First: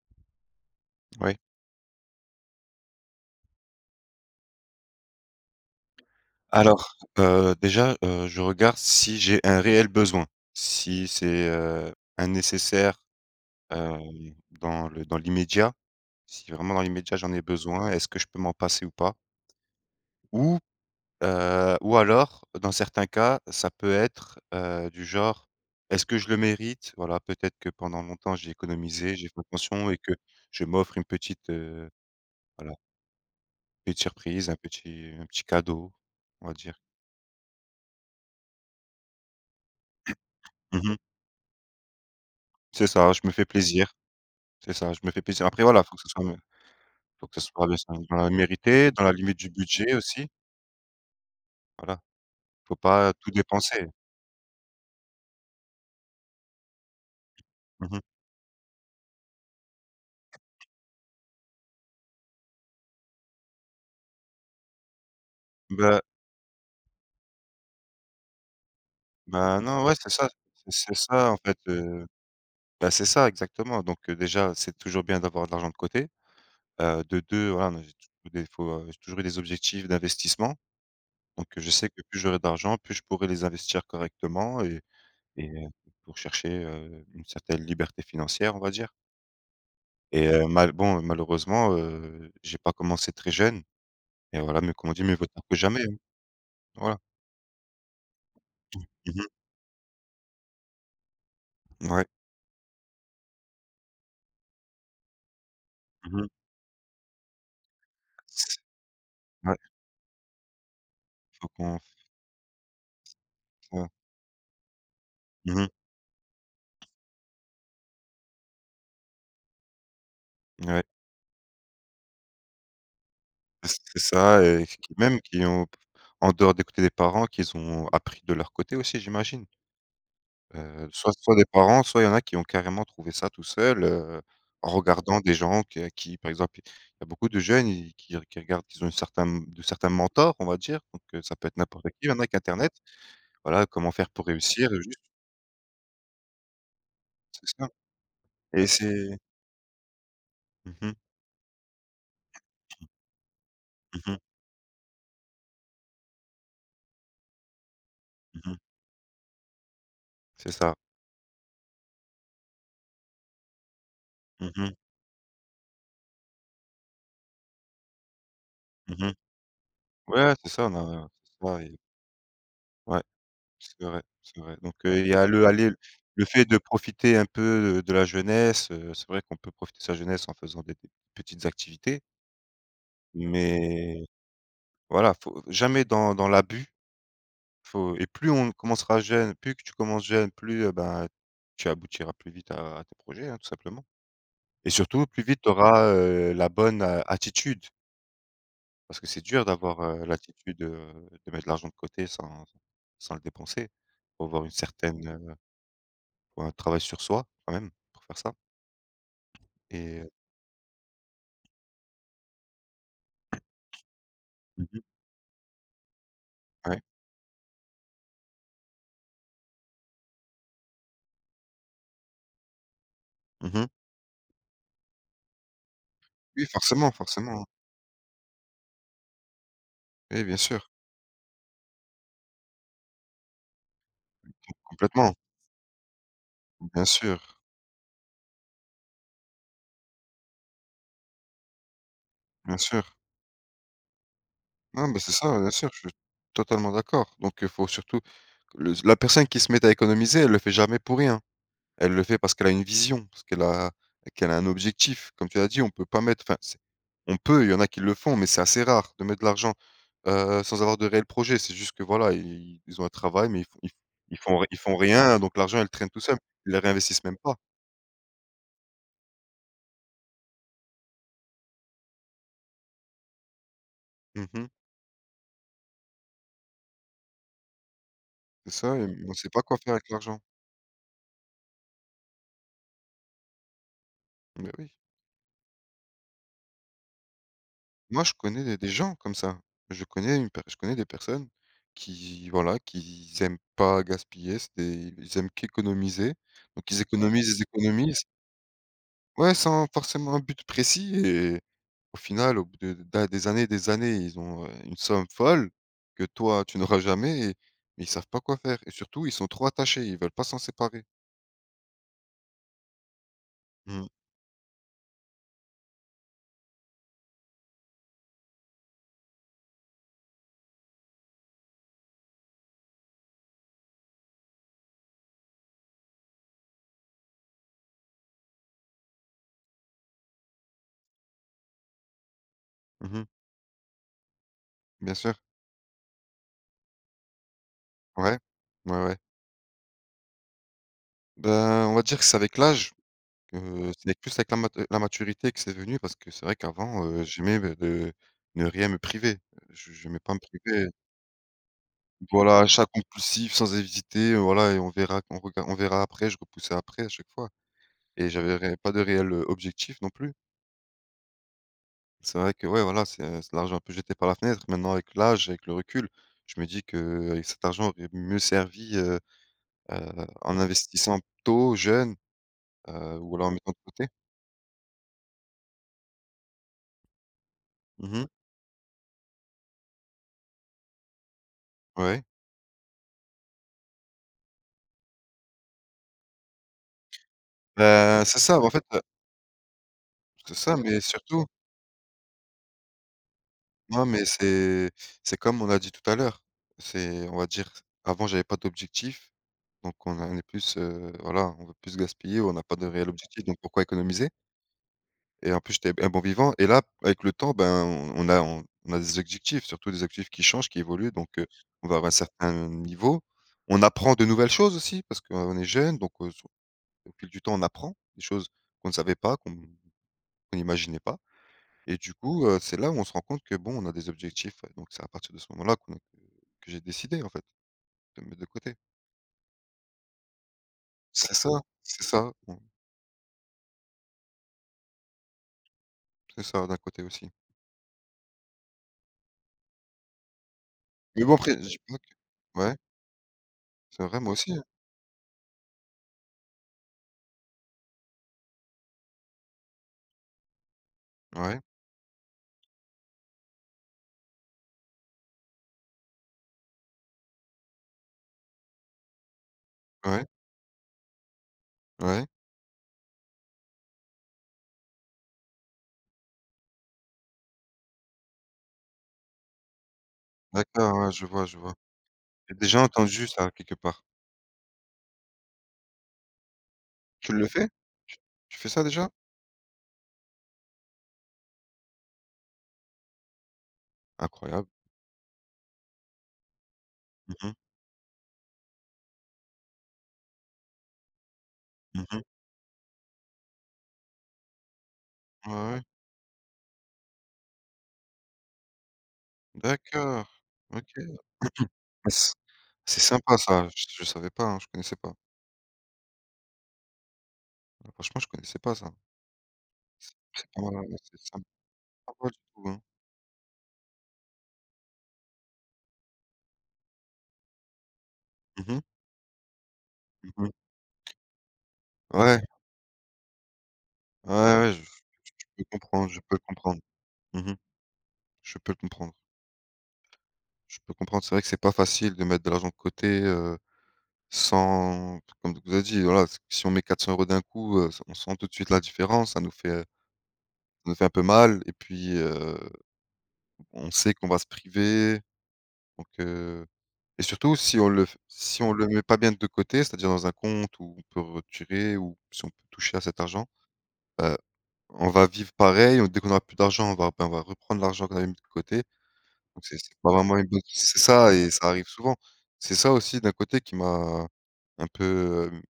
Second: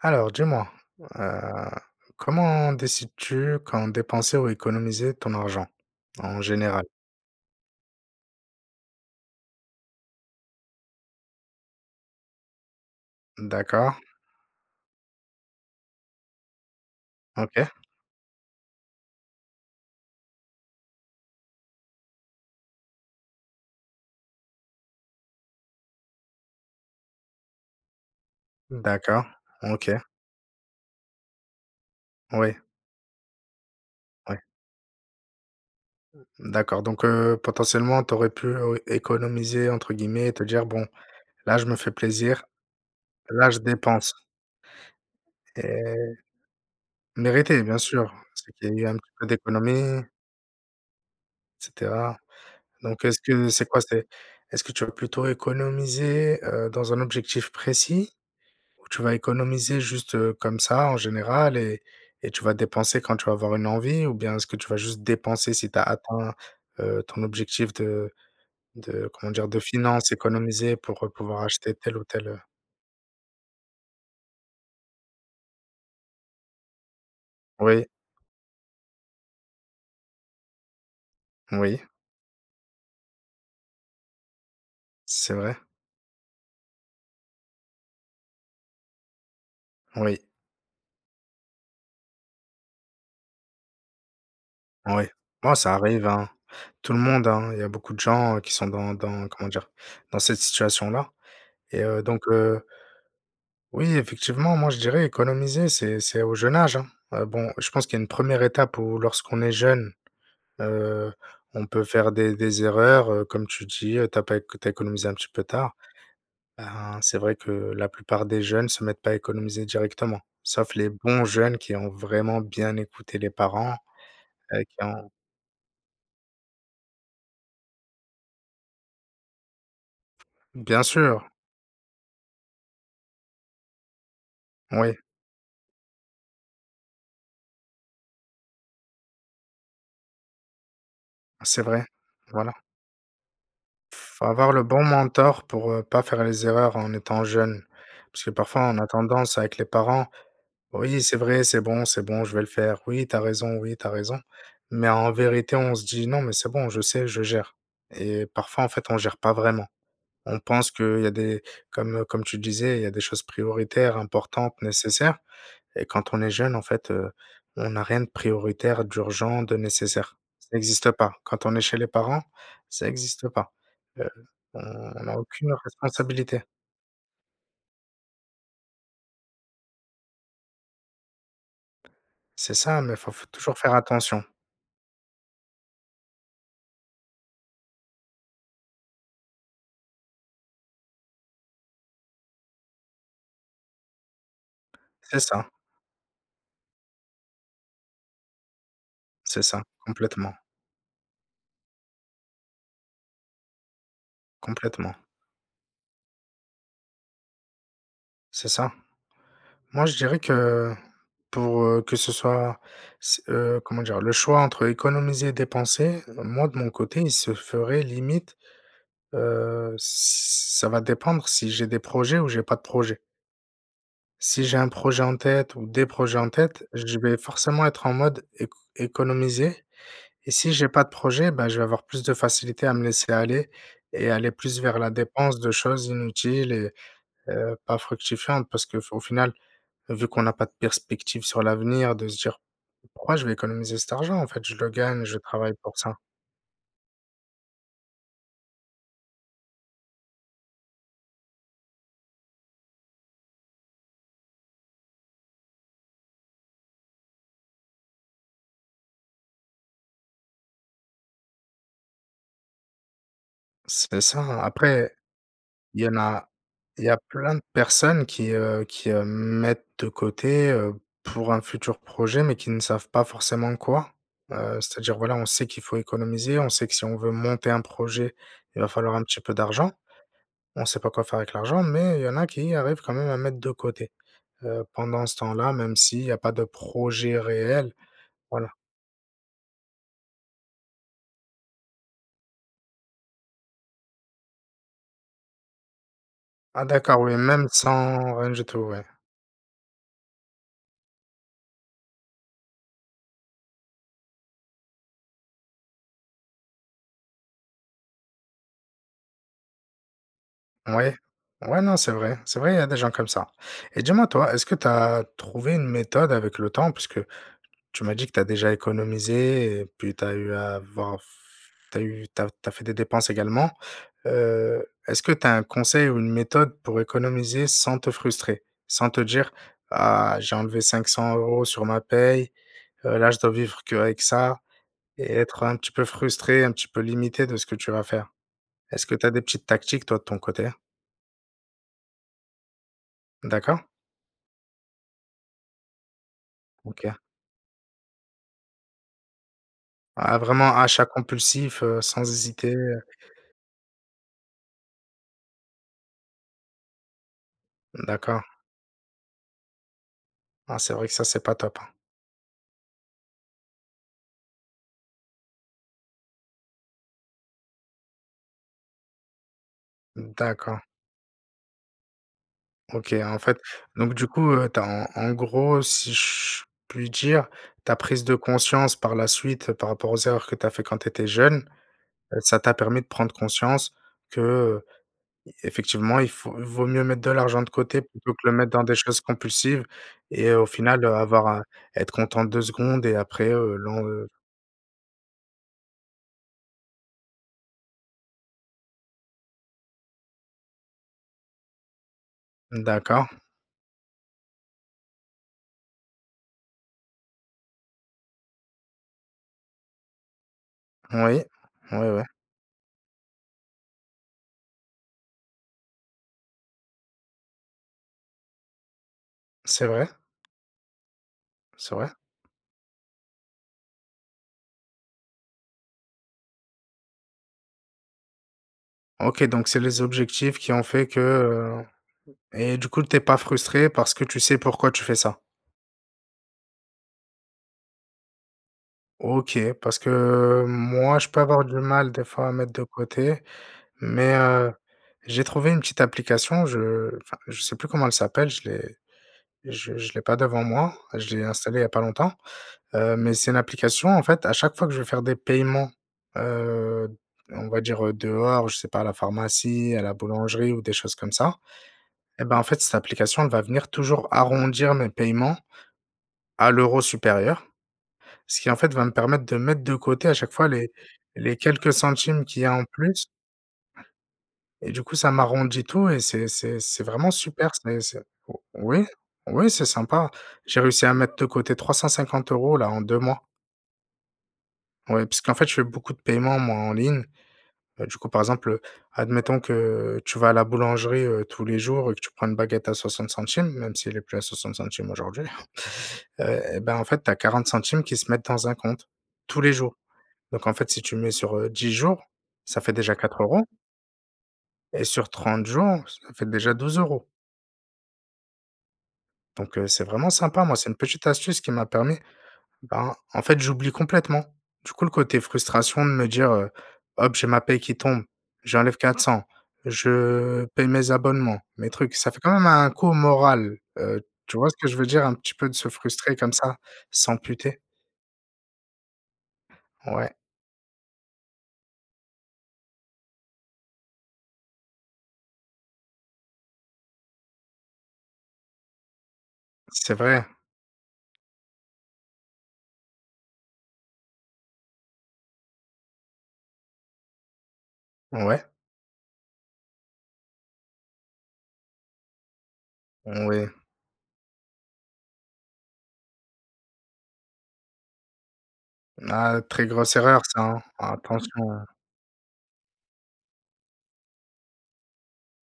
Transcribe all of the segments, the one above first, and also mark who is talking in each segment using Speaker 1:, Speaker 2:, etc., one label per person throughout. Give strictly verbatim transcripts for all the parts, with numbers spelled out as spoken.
Speaker 1: Alors dis-moi,
Speaker 2: Oui.
Speaker 1: heu, comment décides-tu quand dépenser ou économiser ton argent, en général?
Speaker 2: Alors, heu, déjà, heu, je regarde si j'ai un réel besoin. Si c'est, heu, un nécessaire,
Speaker 1: D'accord.
Speaker 2: heu, dans le dans l'immédiat. Si vraiment dans l'immédiat j'en ai
Speaker 1: OK.
Speaker 2: besoin, est-ce que je peux m'en passer ou pas? Ou, heu, ou alors, dans certains cas, ça peut être, heu, du genre est-ce que je le mérite? Voilà, peut-être que pendant longtemps j'ai économisé,
Speaker 1: D'accord,
Speaker 2: j'ai fait
Speaker 1: OK.
Speaker 2: attention et que je m'offre une petite, heu
Speaker 1: Oui.
Speaker 2: voilà petite
Speaker 1: Ouais.
Speaker 2: surprise, un petit un petit cadeau,
Speaker 1: Mmh,
Speaker 2: on va dire.
Speaker 1: d'accord donc heu, potentiellement, tu aurais pu «économiser», entre guillemets et te dire:
Speaker 2: Mmh
Speaker 1: «Bon,
Speaker 2: mh.
Speaker 1: là, je me fais plaisir,
Speaker 2: C'est ça, je me fais
Speaker 1: là je
Speaker 2: plaisir,
Speaker 1: dépense».
Speaker 2: c'est ça, je me fais plaisir. Après voilà,
Speaker 1: Et
Speaker 2: faut que ça soit me
Speaker 1: mériter bien sûr,
Speaker 2: [unintelligible]
Speaker 1: c'est qu'il y a eu
Speaker 2: mérité
Speaker 1: un
Speaker 2: dans
Speaker 1: petit
Speaker 2: la
Speaker 1: peu
Speaker 2: limite du budget,
Speaker 1: d'économies
Speaker 2: aussi.
Speaker 1: et
Speaker 2: Voilà,
Speaker 1: cetera.
Speaker 2: faut
Speaker 1: Donc,
Speaker 2: pas
Speaker 1: est-ce
Speaker 2: tout
Speaker 1: que c'est quoi?
Speaker 2: dépenser.
Speaker 1: C'est est-ce que tu vas plutôt économiser, heu, dans un objectif
Speaker 2: Mmh mh.
Speaker 1: précis ou tu vas économiser, juste, heu, comme ça en général et et tu vas dépenser quand tu vas avoir une envie? Ou bien, est-ce que tu vas juste dépenser si tu as
Speaker 2: Bah.
Speaker 1: atteint, heu, ton objectif de de comment dire?
Speaker 2: Bah,
Speaker 1: De
Speaker 2: non, ouais,
Speaker 1: finance?
Speaker 2: c'est ça,
Speaker 1: Economiser
Speaker 2: c'est c'est
Speaker 1: pour
Speaker 2: ça, en
Speaker 1: pouvoir
Speaker 2: fait,
Speaker 1: acheter telle ou
Speaker 2: heu,
Speaker 1: telle heu
Speaker 2: bah, c'est ça exactement donc heu, déjà c'est toujours bien d'avoir de l'argent de côté. Heu, de deux voilà,
Speaker 1: Oui.
Speaker 2: [unintelligible] des fois, j'ai toujours eu des objectifs d'investissement. Donc heu, je
Speaker 1: Oui.
Speaker 2: sais que plus j'aurais de l'argent plus je pourrais les investir correctement et
Speaker 1: C'est vrai.
Speaker 2: et pour chercher, heu, une certaine liberté financière, on va dire.
Speaker 1: Oui.
Speaker 2: Et heu, mal bon, malheureusement, heu, j'ai pas commencé très jeune et voilà mais comme on
Speaker 1: Oui.
Speaker 2: dit: «Mieux vaut tard
Speaker 1: Bon,
Speaker 2: que
Speaker 1: ça
Speaker 2: jamais.»
Speaker 1: arrive, hein. Tout
Speaker 2: Voilà.
Speaker 1: le monde, hein, il y a beaucoup de gens, heu, qui sont dans
Speaker 2: Mmh mh.
Speaker 1: dans comment dire, dans cette situation-là et heu
Speaker 2: Ouais.
Speaker 1: donc heu Oui, effectivement, moi, je dirais économiser, c'est
Speaker 2: Mmh
Speaker 1: c'est
Speaker 2: mh.
Speaker 1: au jeune âge, hein. Heu, bon, je pense qu'il y a une
Speaker 2: C
Speaker 1: première
Speaker 2: c
Speaker 1: étape où, lorsqu'on est
Speaker 2: ouais.
Speaker 1: jeune, heu,
Speaker 2: Faut
Speaker 1: on
Speaker 2: qu'on
Speaker 1: peut faire des des erreurs, heu, comme tu
Speaker 2: [unintelligible]
Speaker 1: dis. Tu as pas éc tu as économisé un petit peu
Speaker 2: Mmh mh.
Speaker 1: tard. Ben, c'est vrai que la plupart des jeunes se mettent pas à économiser directement, sauf
Speaker 2: Ouais.
Speaker 1: les bons jeunes qui ont vraiment bien écouté les parents,
Speaker 2: C c'est ça
Speaker 1: heu,
Speaker 2: et qui
Speaker 1: qui
Speaker 2: qui,
Speaker 1: ont
Speaker 2: même, qui ont, en dehors d'écouter les parents, qu'ils ont appris de leur côté, aussi, j'imagine.
Speaker 1: Bien
Speaker 2: Heu, soit
Speaker 1: sûr.
Speaker 2: soit les parents, soit il y en a qui ont carrément trouvé ça tout seuls, heu, en
Speaker 1: Oui.
Speaker 2: regardant des gens que à qui, par exemple, il y a beaucoup de jeunes, ils qui qui regardent qu'ils ont un certain, hem, de certain mentor, on va dire donc ça peut être
Speaker 1: C'est vrai.
Speaker 2: n'importe qui, maintenant, avec
Speaker 1: Voilà.
Speaker 2: internet. Voilà comment faire
Speaker 1: Faut
Speaker 2: pour
Speaker 1: avoir le
Speaker 2: réussir et
Speaker 1: bon
Speaker 2: juste
Speaker 1: mentor pour, heu, pas faire les erreurs en étant
Speaker 2: C'est
Speaker 1: jeune
Speaker 2: ça
Speaker 1: parce que, parfois,
Speaker 2: et
Speaker 1: on a
Speaker 2: c'est
Speaker 1: tendance avec les parents:
Speaker 2: Mmh mh.
Speaker 1: «Oui, c'est vrai. C'est bon, c'est bon, je vais le faire. Oui, tu as raison. Oui, tu as
Speaker 2: Mmh mh.
Speaker 1: raison» mais en vérité, on se dit: «Non, mais c'est bon. Je sais, je gère» et
Speaker 2: Mmh mh.
Speaker 1: parfois, en fait, on gère pas vraiment. On
Speaker 2: C'est
Speaker 1: pense
Speaker 2: ça.
Speaker 1: qu'il y a des comme comme tu disais, il y a des choses prioritaires,
Speaker 2: Mmh
Speaker 1: importantes,
Speaker 2: mh.
Speaker 1: nécessaires et quand on est jeune, en fait, heu, on a rien de prioritaire,
Speaker 2: Mmh mh.
Speaker 1: d'urgent, de nécessaire.
Speaker 2: Ouais, c'est
Speaker 1: Ça
Speaker 2: ça, on
Speaker 1: existe
Speaker 2: a
Speaker 1: pas.
Speaker 2: tu
Speaker 1: Quand on est
Speaker 2: vois, i
Speaker 1: chez les parents, ça
Speaker 2: Ouais,
Speaker 1: existe pas.
Speaker 2: c'est vrai,
Speaker 1: Heu,
Speaker 2: c'est vrai donc heu,
Speaker 1: on
Speaker 2: il y
Speaker 1: a
Speaker 2: a le
Speaker 1: aucune, heu,
Speaker 2: allez le fait
Speaker 1: responsabilité.
Speaker 2: de profiter un peu de de la jeunesse, heu, c'est vrai qu'on peut profiter de sa jeunesse en faisant des p petites activités
Speaker 1: C'est ça mais il faut faut toujours faire
Speaker 2: mais
Speaker 1: attention.
Speaker 2: voilà, faut jamais dans dans l'abus. Faut et plus, on commencera jeune, plus que tu commences jeune, plus, heu, ben, tu aboutiras plus vite à tes projets, hein, tout simplement. Et surtout
Speaker 1: C'est
Speaker 2: plus vite
Speaker 1: ça.
Speaker 2: tu auras, heu, la bonne a attitude. Parce que c'est
Speaker 1: C'est
Speaker 2: dur
Speaker 1: ça.
Speaker 2: d'avoir, heu,
Speaker 1: Complètement.
Speaker 2: l'attitude, heu, de mettre de l'argent de côté sans sans sans le dépenser. Faut avoir une
Speaker 1: Complètement.
Speaker 2: certaine, heu, faut un travail sur soi, quand même, pour faire ça.
Speaker 1: C'est ça. Moi, je
Speaker 2: Et heu
Speaker 1: dirais que, pour, heu, que ce soit c'est, heu comment dire? Le choix entre
Speaker 2: Mmh mh.
Speaker 1: économiser et dépenser, moi, de mon
Speaker 2: Ouais.
Speaker 1: côté, il se ferait limite, heu, ç ç ça va dépendre si j'ai des projets ou j'ai pas de projets
Speaker 2: Mmh mh.
Speaker 1: si j'ai un projet en tête, ou des projets en
Speaker 2: Oui,
Speaker 1: tête,
Speaker 2: forcément,
Speaker 1: je vais
Speaker 2: forcément, hein.
Speaker 1: forcément être en mode éco économiser.
Speaker 2: Oui,
Speaker 1: Et
Speaker 2: bien
Speaker 1: si
Speaker 2: sûr.
Speaker 1: j'ai pas de projet, bah, je vais avoir plus de facilité à me laisser aller et aller
Speaker 2: Com
Speaker 1: plus vers la
Speaker 2: complètement.
Speaker 1: dépense de choses inutiles et
Speaker 2: Bien sûr.
Speaker 1: heu, pas fructifiantes. Parce que f au final, vu qu'on n'a pas de perspective sur l'avenir de se dire:
Speaker 2: Bien sûr.
Speaker 1: «Pourquoi je vais économiser cet argent, en fait? Je le
Speaker 2: Non, mais
Speaker 1: gagne,
Speaker 2: c'est
Speaker 1: je
Speaker 2: ça. Bien
Speaker 1: travaille
Speaker 2: sûr,
Speaker 1: pour
Speaker 2: je suis
Speaker 1: ça».
Speaker 2: totalement d'accord. Donc, heu, faut surtout le la personne qui se met à économiser, elle le fait jamais pour rien. Elle le fait parce qu'elle a une vision, parce qu'elle a qu'elle a un objectif. Comme tu l'as dit on peut pas mettre enfin c'est on peut, il y en a qui le font mais c'est assez rare de mettre de l'argent, heu, sans avoir de réels projet c'est juste que, voilà, i ils ont un travail, mais ils font ils f
Speaker 1: C'est
Speaker 2: ils font
Speaker 1: ça.
Speaker 2: r ils font
Speaker 1: Après,
Speaker 2: rien. Donc l'argent, il
Speaker 1: il y
Speaker 2: traîne
Speaker 1: en
Speaker 2: tout seul,
Speaker 1: a,
Speaker 2: il le
Speaker 1: il y a
Speaker 2: réinvestissent même
Speaker 1: plein
Speaker 2: pas.
Speaker 1: de personnes qui, heu qui, heu, mettent de côté, heu, pour un futur projet, mais qui ne savent pas forcément quoi.
Speaker 2: Mmh mh.
Speaker 1: Heu, c'est-à-dire, voilà on sait qu'il faut économiser, on sait que, si on veut monter un projet,
Speaker 2: C'est
Speaker 1: il va
Speaker 2: ça. Et
Speaker 1: falloir un
Speaker 2: hem, on
Speaker 1: petit
Speaker 2: sait
Speaker 1: peu
Speaker 2: pas quoi faire
Speaker 1: d'argent.
Speaker 2: avec l'argent.
Speaker 1: On sait pas quoi faire avec l'argent, mais il y en a qui arrivent quand même à mettre de côté,
Speaker 2: Mais
Speaker 1: heu,
Speaker 2: oui.
Speaker 1: pendant ce temps là, même s'il y a pas de projet réel,
Speaker 2: Moi, je connais, il
Speaker 1: voilà.
Speaker 2: y a des gens comme ça. Je connais une pe je connais des personnes qui, voilà, qui z aiment pas gaspiller. C'est des ils aiment qu'économiser.
Speaker 1: Ah,
Speaker 2: Donc ils
Speaker 1: d'accord. Oui,
Speaker 2: économisent, ils
Speaker 1: même
Speaker 2: économisent
Speaker 1: sans rien du tout. Ouais.
Speaker 2: ouais, sans forcément un but précis et au final, au bout de da des années, des années, ils ont une somme folle que, toi, tu n'auras jamais et mais ils savent pas quoi faire et surtout, ils sont trop attachés, ils veulent pas s'en séparer.
Speaker 1: Ouais, ouais, non c'est vrai. C'est vrai, il y a des gens comme ça. Et
Speaker 2: Mmh.
Speaker 1: dis-moi, toi, est-ce que tu as trouvé une méthode avec le temps, puisque tu m'as dit que tu as déjà économisé et puis tu as eu avant f tu as eu tu as tu as fait des dépenses également. Heu, est-ce que tu as un conseil ou une méthode pour économiser sans te frustrer? Sans te dire: «Ah j'ai enlevé cinq cent euros sur ma paie.
Speaker 2: Mmh
Speaker 1: Heu,
Speaker 2: mh.
Speaker 1: là je dois vivre qu'avec ça»
Speaker 2: Bien
Speaker 1: et
Speaker 2: sûr.
Speaker 1: être un petit peu frustré, un petit peu limité de ce que tu vas faire.
Speaker 2: Ouais. Ouais,
Speaker 1: Est-ce que
Speaker 2: ouais.
Speaker 1: t'as des petites tactiques, toi, de ton côté?
Speaker 2: Ben, on va dire que c'est avec l'âge,
Speaker 1: D'accord.
Speaker 2: heu, c'est plus avec la mat la maturité que c'est venu, parce que c'est vrai qu'avant,
Speaker 1: OK.
Speaker 2: heu, j'aimais me de ne rien me priver. Je j'aimais pas
Speaker 1: Ah,
Speaker 2: me
Speaker 1: vraiment
Speaker 2: priver
Speaker 1: achats compulsifs, heu, sans
Speaker 2: voilà,
Speaker 1: hésiter.
Speaker 2: achats compulsifs sans hésiter, voilà et on verra qu'on rega on verra après, je repoussai après à chaque fois et
Speaker 1: D'accord.
Speaker 2: j'avais ré pas de réel, heu, objectif non plus.
Speaker 1: Ah, c'est vrai que ça c'est pas top, hein.
Speaker 2: C'est vrai que ouais, voilà, c'est c'est de l'argent un peut jeté par la fenêtre. Maintenant avec l'âge, avec le recul, je me dis qu'avec cet argent, aurait mieux servi, heu heu,
Speaker 1: Mmh,
Speaker 2: en
Speaker 1: d'accord.
Speaker 2: investissant tôt, jeune,
Speaker 1: OK,
Speaker 2: heu,
Speaker 1: ah,
Speaker 2: ou
Speaker 1: en
Speaker 2: alors en
Speaker 1: fait
Speaker 2: mettant de côté.
Speaker 1: donc du coup, heu, tu as en en gros, heu, si ch je puis dire, ta
Speaker 2: Mmh
Speaker 1: prise
Speaker 2: mh.
Speaker 1: de conscience par la suite par rapport aux erreurs que tu as fait quand tu étais jeune,
Speaker 2: Ouais.
Speaker 1: heu, ça t'a permis de prendre conscience que, heu, effectivement il faut vaut mieux mettre de l'argent de côté
Speaker 2: Bah,
Speaker 1: plutôt
Speaker 2: c'est
Speaker 1: que le
Speaker 2: ça, bah,
Speaker 1: mettre
Speaker 2: en
Speaker 1: dans
Speaker 2: fait,
Speaker 1: des
Speaker 2: heu
Speaker 1: choses compulsives et
Speaker 2: C'est
Speaker 1: au
Speaker 2: ça, mais
Speaker 1: final, heu,
Speaker 2: surtout
Speaker 1: avoir, heu être content deux secondes et après, heu, l'en
Speaker 2: Non, mais
Speaker 1: heu
Speaker 2: c'est c'est comme on a dit tout à l'heure, c'est on va dire avant j'avais pas d'objectif donc on en est plus, heu voilà on veut plus gaspiller, on n'a pas
Speaker 1: Mmh,
Speaker 2: de réel
Speaker 1: d'accord.
Speaker 2: objectifs donc pourquoi économiser? Et en plus j'étais b un bon vivant et là b avec le temps, ben, on on a on a des objectifs, surtout des objectifs qui changent, qui évoluent donc
Speaker 1: Ouais.
Speaker 2: heu, on va
Speaker 1: Ouais,
Speaker 2: avoir un
Speaker 1: ouais.
Speaker 2: certain niveau. On apprend de nouvelles choses aussi, parce qu'on est jeune donc heu, se au fil du temps, on apprend des choses qu'on ne savait pas, qu'on
Speaker 1: C'est
Speaker 2: qu'on
Speaker 1: vrai.
Speaker 2: imaginait pas
Speaker 1: C'est
Speaker 2: et
Speaker 1: vrai.
Speaker 2: du coup heu, c'est là où on se rend compte que bon on a des objectifs, heu, donc c'est à partir de ce moment-là, quoi, que que j'ai décidé en fait, de mettre de côté.
Speaker 1: OK donc c'est les objectifs qui ont fait que,
Speaker 2: C'est ça,
Speaker 1: heu
Speaker 2: c'est ça. On
Speaker 1: et du coup tu es pas frustré parce que tu sais pourquoi tu fais ça.
Speaker 2: C'est ça, d'un côté aussi.
Speaker 1: OK. Parce que, heu, moi
Speaker 2: Mais
Speaker 1: je
Speaker 2: bon
Speaker 1: peux
Speaker 2: après,
Speaker 1: avoir du
Speaker 2: je moi
Speaker 1: mal des fois à
Speaker 2: que
Speaker 1: mettre
Speaker 2: ouais?
Speaker 1: de côté,
Speaker 2: C'est vrai, moi
Speaker 1: mais
Speaker 2: aussi, hein.
Speaker 1: heu, j'ai trouvé une petite application, je enfin je sais plus comment elle s'appelle, je l'ai je je l'ai pas devant moi. Je l'ai
Speaker 2: Ouais.
Speaker 1: installé il y a pas longtemps, heu mais c'est une application en fait à chaque fois que je vais faire des paiements, heu, on va dire, heu, dehors, je sais pas à la pharmacie, à la
Speaker 2: Ouais.
Speaker 1: boulangerie ou des choses comme ça
Speaker 2: Ouais.
Speaker 1: et ben, en fait, cette application elle va venir toujours arrondir mes paiements à l'euro supérieur. Ce qui, en fait, va me permettre de mettre de côté à chaque fois les
Speaker 2: D'accord, ouais, je vois,
Speaker 1: les
Speaker 2: je vois.
Speaker 1: quelques centimes
Speaker 2: J'ai
Speaker 1: qu'il y a
Speaker 2: déjà
Speaker 1: en plus
Speaker 2: entendu ça quelque part.
Speaker 1: et du coup ça m'arrondit tout et c'est c'est c'est vraiment
Speaker 2: Tu le fais?
Speaker 1: super. C'est c'est
Speaker 2: Tu tu fais ça
Speaker 1: oui,
Speaker 2: déjà?
Speaker 1: oui, c'est sympa. J'ai réussi à mettre de côté trois cent cinquante euros là en deux mois.
Speaker 2: Incroyable!
Speaker 1: Ouais. Parce qu'en fait, je fais beaucoup de paiements, moi, en ligne,
Speaker 2: Mmh mh.
Speaker 1: heu, du coup, par exemple, heu, admettons que, heu, tu vas à la boulangerie, heu, tous les
Speaker 2: Mmh
Speaker 1: jours et que
Speaker 2: mh.
Speaker 1: tu prends une baguette à soixante centimes. Même si elle est plus à soixante centimes aujourd'hui,
Speaker 2: Ouais, ouais, ouais.
Speaker 1: heu et ben, en fait, tu as quarante centimes qui se mettent dans un compte, tous les jours,
Speaker 2: D'accord!
Speaker 1: donc en
Speaker 2: OK,
Speaker 1: fait si tu mets sur, heu, dix
Speaker 2: mais
Speaker 1: jours,
Speaker 2: s
Speaker 1: ça fait
Speaker 2: c'est
Speaker 1: déjà
Speaker 2: sympa
Speaker 1: quatre euros
Speaker 2: ça, je s je savais pas, hein, je connaissais
Speaker 1: et
Speaker 2: pas.
Speaker 1: sur trente jours, ça fait déjà douze euros.
Speaker 2: Franchement, je connaissais pas ça.
Speaker 1: Donc heu, c'est
Speaker 2: S
Speaker 1: vraiment
Speaker 2: c'est pas
Speaker 1: sympa.
Speaker 2: mal,
Speaker 1: Moi, c'est
Speaker 2: hein.
Speaker 1: une
Speaker 2: C'est
Speaker 1: petite
Speaker 2: symp
Speaker 1: astuce qui m'a
Speaker 2: pas
Speaker 1: permis
Speaker 2: mal du tout, hein.
Speaker 1: bah, en fait, j'oublie complètement, du coup, le côté frustration de me dire, heu: «Hop j'ai ma paye qui tombe,
Speaker 2: Mmh mh.
Speaker 1: j'enlève quatre cent,
Speaker 2: Mmh mh.
Speaker 1: je paye mes abonnements, mes trucs» ça fait
Speaker 2: Ouais.
Speaker 1: quand même un coup au moral, heu,
Speaker 2: Ouais,
Speaker 1: tu vois
Speaker 2: ouais,
Speaker 1: ce
Speaker 2: je
Speaker 1: que je veux dire? Un
Speaker 2: je
Speaker 1: petit
Speaker 2: peux
Speaker 1: peu de se
Speaker 2: comprendre, je
Speaker 1: frustrer
Speaker 2: peux
Speaker 1: comme ça,
Speaker 2: comprendre. Mmh mh,
Speaker 1: s'amputer.
Speaker 2: je peux comprendre.
Speaker 1: Ouais.
Speaker 2: Je peux comprendre. C'est vrai que c'est pas facile de mettre de l'argent de côté, heu, sans comme on vous a dit, voilà, si on met quatre cent euros d'un coup, heu, s on sent tout de suite la différence. Ça nous fait, heu, ça
Speaker 1: C'est vrai.
Speaker 2: nous fait un peu mal et puis, heu, on sait qu'on va se priver. Donc heu et surtout si on le f si
Speaker 1: Ouais.
Speaker 2: on le met pas bien de côté, c'est-à-dire dans un compte où on peut retirer ou si on peut toucher à cet argent,
Speaker 1: Mmh oui.
Speaker 2: heu, on va vivre pareil. Heu, dès qu'on aura plus d'argent, on va p on va reprendre l'argent qu'on avait mis de côté,
Speaker 1: Ah,
Speaker 2: donc c'est
Speaker 1: très
Speaker 2: c'est pas
Speaker 1: grosse
Speaker 2: vraiment.
Speaker 1: erreur ça,
Speaker 2: [unintelligible]
Speaker 1: hein!
Speaker 2: C c'est ça et ça
Speaker 1: Attention.
Speaker 2: arrive souvent. C'est ça aussi d'un côté qui m'a, un peu, hem,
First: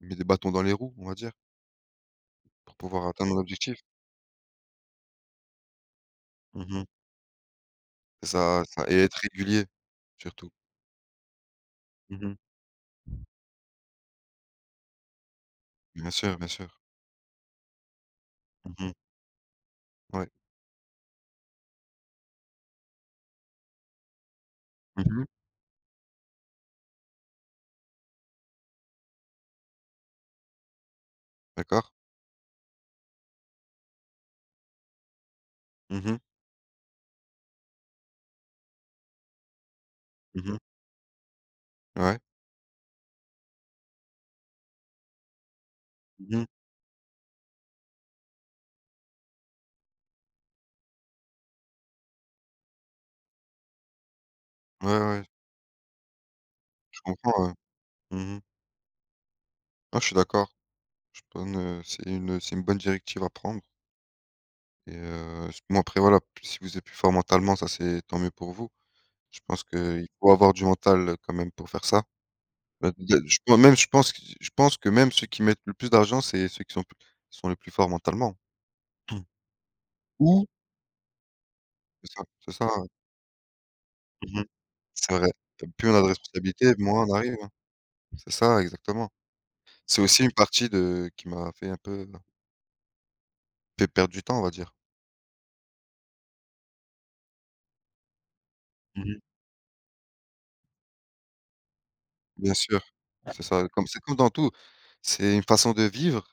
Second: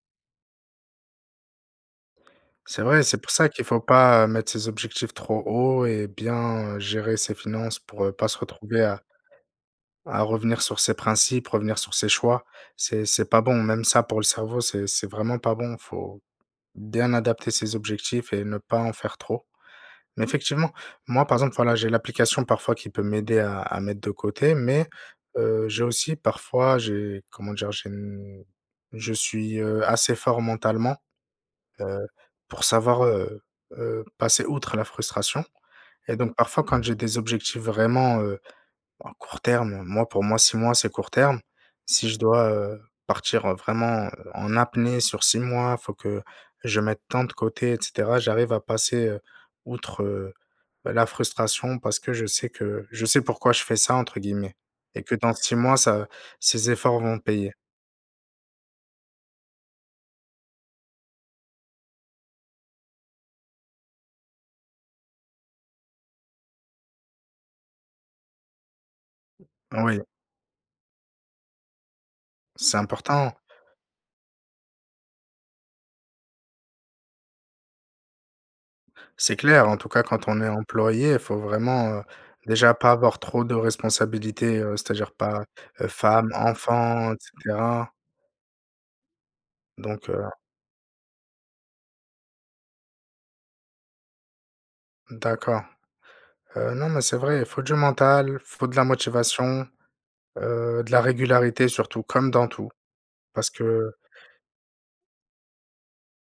Speaker 2: mis des bâtons dans les roues, on va dire. Pour
Speaker 1: C'est vrai,
Speaker 2: pouvoir
Speaker 1: c'est pour
Speaker 2: atteindre
Speaker 1: ça qu'il faut
Speaker 2: l'objectif?
Speaker 1: pas, heu, mettre ses objectifs trop haut et
Speaker 2: Mmh
Speaker 1: bien
Speaker 2: mh.
Speaker 1: gérer ses finances pour, heu, pas se
Speaker 2: Ça
Speaker 1: retrouver
Speaker 2: ça
Speaker 1: à
Speaker 2: et être régulier,
Speaker 1: à
Speaker 2: surtout.
Speaker 1: revenir sur ses principes, revenir sur ses
Speaker 2: Mmh
Speaker 1: choix, c'est
Speaker 2: mh.
Speaker 1: c'est pas bon, même ça pour le cerveau c'est c'est vraiment pas bon,
Speaker 2: Bien
Speaker 1: faut
Speaker 2: sûr, bien sûr.
Speaker 1: bien adapter ses objectifs et ne
Speaker 2: Mmh
Speaker 1: pas en
Speaker 2: mh.
Speaker 1: faire trop. Mais
Speaker 2: Ouais.
Speaker 1: effectivement, moi, par exemple, voilà, j'ai l'application parfois qui peut m'aider à à mettre de côté mais,
Speaker 2: Mmh mh.
Speaker 1: heu, j'ai aussi parfois, j'ai comment dire? J'ai je suis, heu, assez fort mentalement,
Speaker 2: D'accord.
Speaker 1: heu, pour savoir, heu heu, passer outre la frustration
Speaker 2: Mmh
Speaker 1: et
Speaker 2: mh.
Speaker 1: donc parfois quand j'ai des objectifs vraiment, heu, à court terme moi pour moi
Speaker 2: Mmh
Speaker 1: six
Speaker 2: mh.
Speaker 1: mois c'est court terme. Si je
Speaker 2: Ouais.
Speaker 1: dois, heu, partir, heu, vraiment, heu, en apnée sur six mois, faut que
Speaker 2: Mmh mh.
Speaker 1: je mette tant de côté et cetera, j'arrive à passer, heu, outre, heu, bah, la frustration parce que je sais que «je sais pourquoi je fais ça» entre guillemets
Speaker 2: Ouais,
Speaker 1: et que
Speaker 2: ouais.
Speaker 1: dans six mois, ça ces
Speaker 2: Je
Speaker 1: efforts vont
Speaker 2: comprends ouais,
Speaker 1: payer.
Speaker 2: mmh mh. Ah je suis d'accord, je [unintelligible] c'est une, heu, c'est une bonne directive à prendre. Et heu, s bon après voilà, si vous êtes plus fort mentalement ça c'est tant mieux pour vous. Je pense
Speaker 1: Oui.
Speaker 2: qu'il faut avoir du mental quand même pour faire ça.
Speaker 1: C'est important.
Speaker 2: [unintelligible] même je pense q je pense que même ceux qui mettent le plus d'argent c'est ceux qui sont pl qui sont les plus forts mentalement.
Speaker 1: C'est clair en tout cas quand on
Speaker 2: ou
Speaker 1: est employé, faut vraiment, heu,
Speaker 2: C'est ça, c'est ça,
Speaker 1: déjà
Speaker 2: ouais.
Speaker 1: pas avoir trop de
Speaker 2: Mmh mh.
Speaker 1: responsabilités, heu, c'est-à-dire
Speaker 2: C'est vrai,
Speaker 1: pas, heu,
Speaker 2: plus on a de
Speaker 1: femme,
Speaker 2: responsabilité, moins
Speaker 1: enfants
Speaker 2: on
Speaker 1: et
Speaker 2: arrive, hein.
Speaker 1: cetera.
Speaker 2: C'est ça exactement, c'est
Speaker 1: Donc
Speaker 2: aussi
Speaker 1: heu
Speaker 2: une partie de qui m'a fait un peu fait perdre du temps, on va dire.
Speaker 1: D'accord, heu, non mais c'est vrai. Il faut du mental, faut de la
Speaker 2: Mmh mh.
Speaker 1: motivation, heu, de la régularité surtout! Comme dans
Speaker 2: Bien
Speaker 1: tout,
Speaker 2: sûr, c'est
Speaker 1: parce
Speaker 2: ça. Comme
Speaker 1: que
Speaker 2: c'est comme dans tout, c'est une façon de vivre.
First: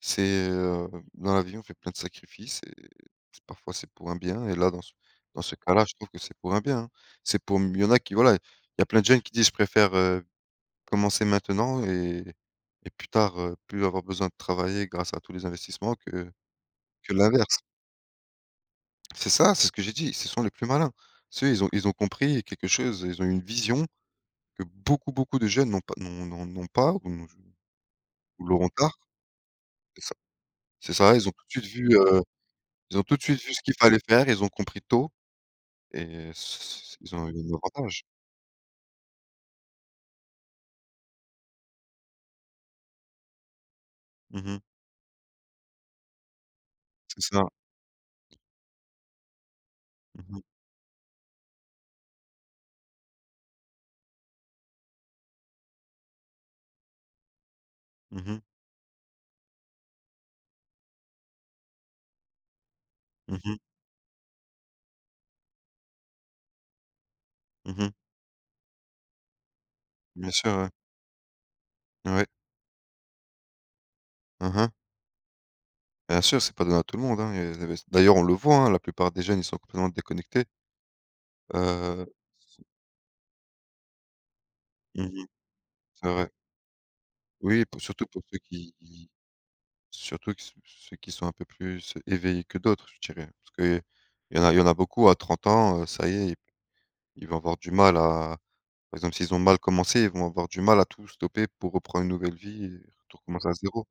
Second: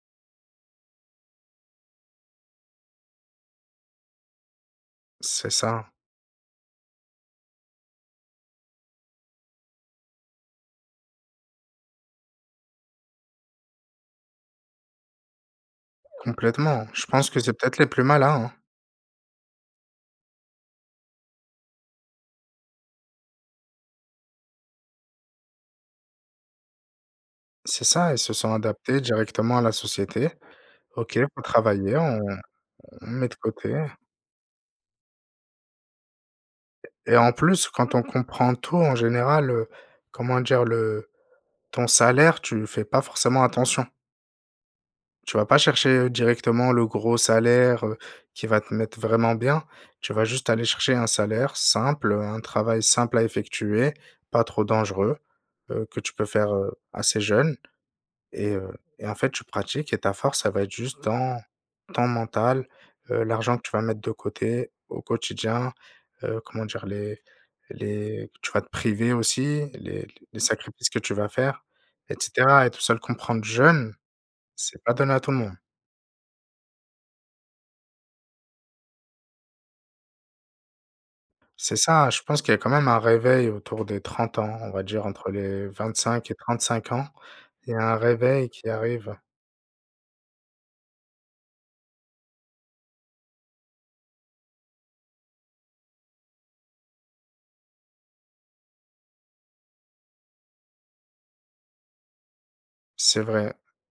Speaker 2: C'est, heu dans la vie on fait plein de sacrifices et c'est parfois c'est pour un bien et là dans ce dans
Speaker 1: C'est
Speaker 2: ce cas là
Speaker 1: ça.
Speaker 2: je trouve que c'est pour un bien, hein. C'est pour m il y en a qui, voilà, il y a plein de jeunes qui disent je préfère, heu, commencer maintenant et et plus tard, heu, plus avoir besoin de travailler grâce à tous les investissements que
Speaker 1: Complètement, je
Speaker 2: que
Speaker 1: pense que c'est
Speaker 2: l'inverse.
Speaker 1: peut-être les plus malins, hein.
Speaker 2: C'est ça, c'est ce que j'ai dit, ce sont les plus malins. Tu sais, ils ont ils ont compris quelque chose, ils ont eu une vision que beaucoup, beaucoup de jeunes n'ont pas n'ont n'ont n'ont pas on je
Speaker 1: C'est ça. Ils se
Speaker 2: ou
Speaker 1: sont
Speaker 2: l'auront tard.
Speaker 1: adaptés directement à la
Speaker 2: C'est ça
Speaker 1: société,
Speaker 2: c'est ça,
Speaker 1: OK,
Speaker 2: ils ont
Speaker 1: pour
Speaker 2: tout de suite vu,
Speaker 1: travailler, on
Speaker 2: heu, ils ont
Speaker 1: on
Speaker 2: tout de
Speaker 1: met de
Speaker 2: suite vu ce qu'il
Speaker 1: côté.
Speaker 2: fallait faire, ils ont compris tôt et ce c'est
Speaker 1: Et
Speaker 2: ils ont
Speaker 1: en
Speaker 2: eu
Speaker 1: plus quand
Speaker 2: l'avantage.
Speaker 1: on comprend tout en général, heu, comment dire? Le ton salaire, tu y fais pas forcément attention
Speaker 2: Mmh mh.
Speaker 1: tu vas pas chercher, heu, directement le gros
Speaker 2: C'est ça.
Speaker 1: salaire, heu, qui va te mettre vraiment bien. Tu vas
Speaker 2: Mmh mh.
Speaker 1: juste aller chercher un salaire simple, heu, un travail simple à effectuer, pas trop dangereux, heu, que tu peux faire, heu, assez jeune
Speaker 2: Mmh mh.
Speaker 1: et heu et en fait tu pratiques et ta force ça va être juste dans ton mental. Heu,
Speaker 2: Mmh
Speaker 1: l'argent
Speaker 2: mh.
Speaker 1: que tu vas mettre de côté au quotidien, heu, comment dire? Les
Speaker 2: Mmh mh.
Speaker 1: les tu vas te priver aussi, les
Speaker 2: Bien
Speaker 1: les
Speaker 2: sûr, ouais.
Speaker 1: sacrifices que tu vas faire et
Speaker 2: Ouais.
Speaker 1: cetera et tout ça le comprendre jeune,
Speaker 2: Hein, hein.
Speaker 1: c'est pas donné à tout le monde.
Speaker 2: Bien sûr, c'est pas donné à tout le monde, hein et il y a des inves d'ailleurs on le voit hein, la plupart des jeunes ils sont complètement déconnectés.
Speaker 1: C'est
Speaker 2: Heu,
Speaker 1: ça je pense qu'il y a
Speaker 2: si
Speaker 1: quand même un réveil autour des trente ans, on va dire,
Speaker 2: Mmh mh.
Speaker 1: entre les vingt
Speaker 2: C'est vrai.
Speaker 1: cinq et trente cinq ans,
Speaker 2: Oui
Speaker 1: il y
Speaker 2: pour
Speaker 1: a un
Speaker 2: surtout pour ceux
Speaker 1: réveil qui
Speaker 2: qui qui
Speaker 1: arrive.
Speaker 2: surtout que ceux ceux qui sont un peu plus éveillés que d'autres, je dirais. Parce qu'il y en a il y en a beaucoup à trente ans, heu, ça y est, ils ils vont avoir du mal à par exemple s'ils ont mal commencé, ils vont avoir du mal à tout stopper pour reprendre une nouvelle vie et tout
Speaker 1: C'est
Speaker 2: recommencer à
Speaker 1: vrai.
Speaker 2: zéro.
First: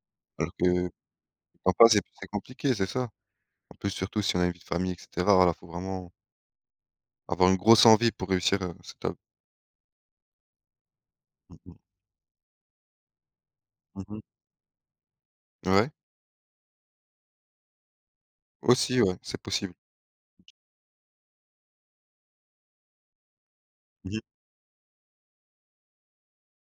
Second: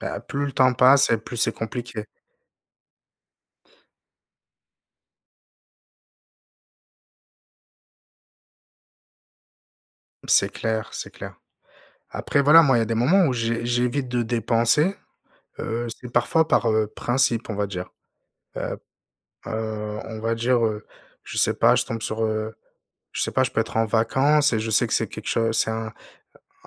Speaker 1: Bah, plus
Speaker 2: Alors
Speaker 1: le temps
Speaker 2: que
Speaker 1: passe et plus c'est
Speaker 2: parfois c'est
Speaker 1: compliqué.
Speaker 2: c'est compliqué, c'est ça, en plus, surtout si on a une vie de famille et cetera, voilà, il faut vraiment Avoir une grosse envie pour réussir, heu, cette, heu
Speaker 1: C'est clair, c'est clair.
Speaker 2: Mmh mh.
Speaker 1: Après voilà, moi il y a des moments où j'é
Speaker 2: Mmh
Speaker 1: j'évite
Speaker 2: mh.
Speaker 1: de dépenser, heu,
Speaker 2: Ouais.
Speaker 1: c'est parfois par, heu, principe on va dire, heu,
Speaker 2: Aussi ouais, c'est
Speaker 1: p
Speaker 2: possible.
Speaker 1: heu, on va dire, heu, je sais pas je tombe sur, heu, je sais pas, je peux être en
Speaker 2: Mmh mh.
Speaker 1: vacances et je sais que c'est quelque chose c'est un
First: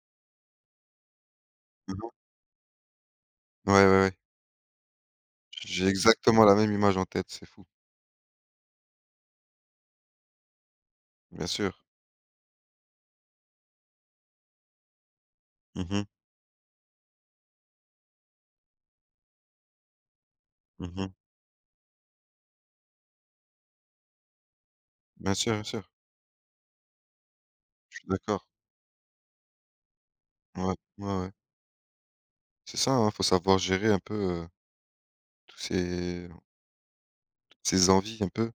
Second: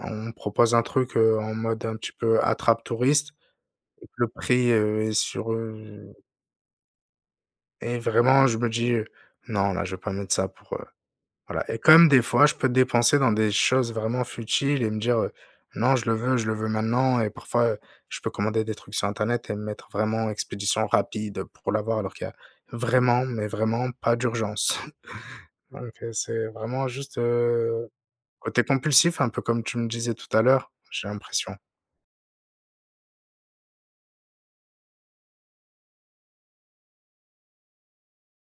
Speaker 1: on me propose un truc, heu, en mode
Speaker 2: Mmh
Speaker 1: un
Speaker 2: mh.
Speaker 1: petit peu attrape touristes
Speaker 2: Ouais, ouais,
Speaker 1: et
Speaker 2: ouais.
Speaker 1: que le prix, heu, est sur
Speaker 2: J'ai
Speaker 1: heu
Speaker 2: exactement la même image en tête, c'est fou!
Speaker 1: Et vraiment je me dis, heu: «Non là, je vais pas mettre ça pour, heu»
Speaker 2: Bien
Speaker 1: voilà, et
Speaker 2: sûr.
Speaker 1: comme des fois je peux dépenser dans des choses vraiment futiles et me dire, heu:
Speaker 2: Mmh
Speaker 1: «Non je
Speaker 2: mh.
Speaker 1: le veux, je le veux maintenant» et parfois, heu, je peux commander des trucs sur internet et mettre vraiment expédition
Speaker 2: Mmh mh.
Speaker 1: rapide, heu, pour l'avoir. Alors qu'il y a vraiment mais vraiment pas d'urgence.
Speaker 2: Bien sûr, bien sûr.
Speaker 1: Donc heu, c'est vraiment juste, heu,
Speaker 2: Je suis d'accord.
Speaker 1: côté compulsif un peu comme tu me disais tout à l'heure,
Speaker 2: Ouais.
Speaker 1: j'ai
Speaker 2: Ouais, ouais.
Speaker 1: l'impression.
Speaker 2: C'est ça, hein, il faut savoir gérer un peu, heu, tous ces toutes ces envies un peu.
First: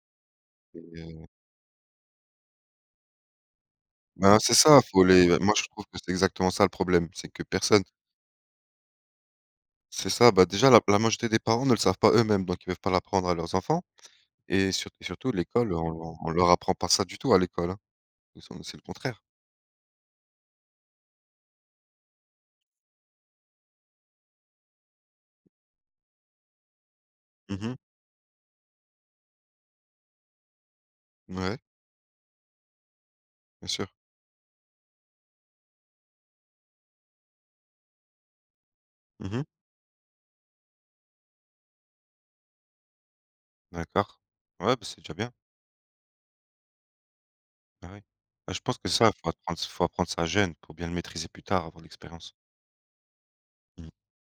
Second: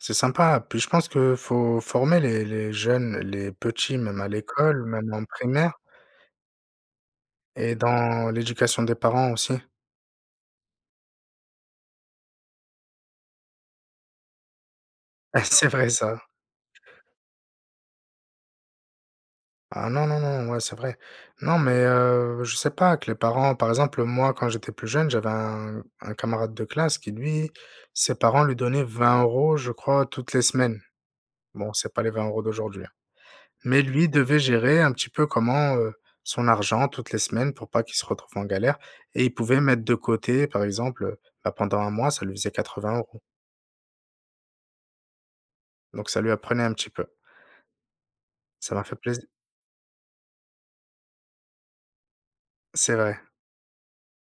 Speaker 1: C'est sympa puis
Speaker 2: Et
Speaker 1: je pense
Speaker 2: heu
Speaker 1: qu'il faut former les les jeunes, les petits même à
Speaker 2: Ben c'est ça,
Speaker 1: l'école,
Speaker 2: il faut
Speaker 1: même en
Speaker 2: les heu, moi je
Speaker 1: primaire
Speaker 2: trouve que c'est exactement ça le problème, c'est que
Speaker 1: et
Speaker 2: personne
Speaker 1: dans l'éducation des parents aussi.
Speaker 2: C'est ça, bah, déjà la la majorité des parents ne le savent pas eux-mêmes! Donc ils peuvent pas l'apprendre à leurs enfants et surt et surtout
Speaker 1: C'est
Speaker 2: l'école
Speaker 1: vrai
Speaker 2: on
Speaker 1: ça!
Speaker 2: on leur apprend pas ça du tout à l'école, hein. Ils sont c'est le contraire.
Speaker 1: Ah non, non, non, ouais c'est vrai. Non mais heu, je sais pas, que les parents par exemple moi quand j'étais plus jeune, j'avais un un camarade de classe qui lui,
Speaker 2: Mmh mh.
Speaker 1: ses parents lui donnaient vingt euros je crois toutes les semaines.
Speaker 2: Mouais.
Speaker 1: Bon c'est pas les vingt euros d'aujourd'hui, hein,
Speaker 2: Bien
Speaker 1: mais
Speaker 2: sûr.
Speaker 1: lui devait gérer un petit peu comment heu, son argent toutes les semaines pour pas qu'il se retrouve en galère et
Speaker 2: Mmh
Speaker 1: il
Speaker 2: mh.
Speaker 1: pouvait mettre de côté par exemple, bah pendant un mois ça lui faisait quatre vingt euros.
Speaker 2: D'accord. Ouais, bah, c'est déjà bien.
Speaker 1: Donc ça lui apprenait un petit peu.
Speaker 2: Ah oui, heu, je
Speaker 1: Ça
Speaker 2: pense
Speaker 1: m'a
Speaker 2: que
Speaker 1: fait
Speaker 2: ça il faut
Speaker 1: plaisi
Speaker 2: apprendre s il faut apprendre ça jeune, pour bien le maîtriser plus tard, avoir l'expérience.
Speaker 1: C'est vrai.
Speaker 2: Mmh.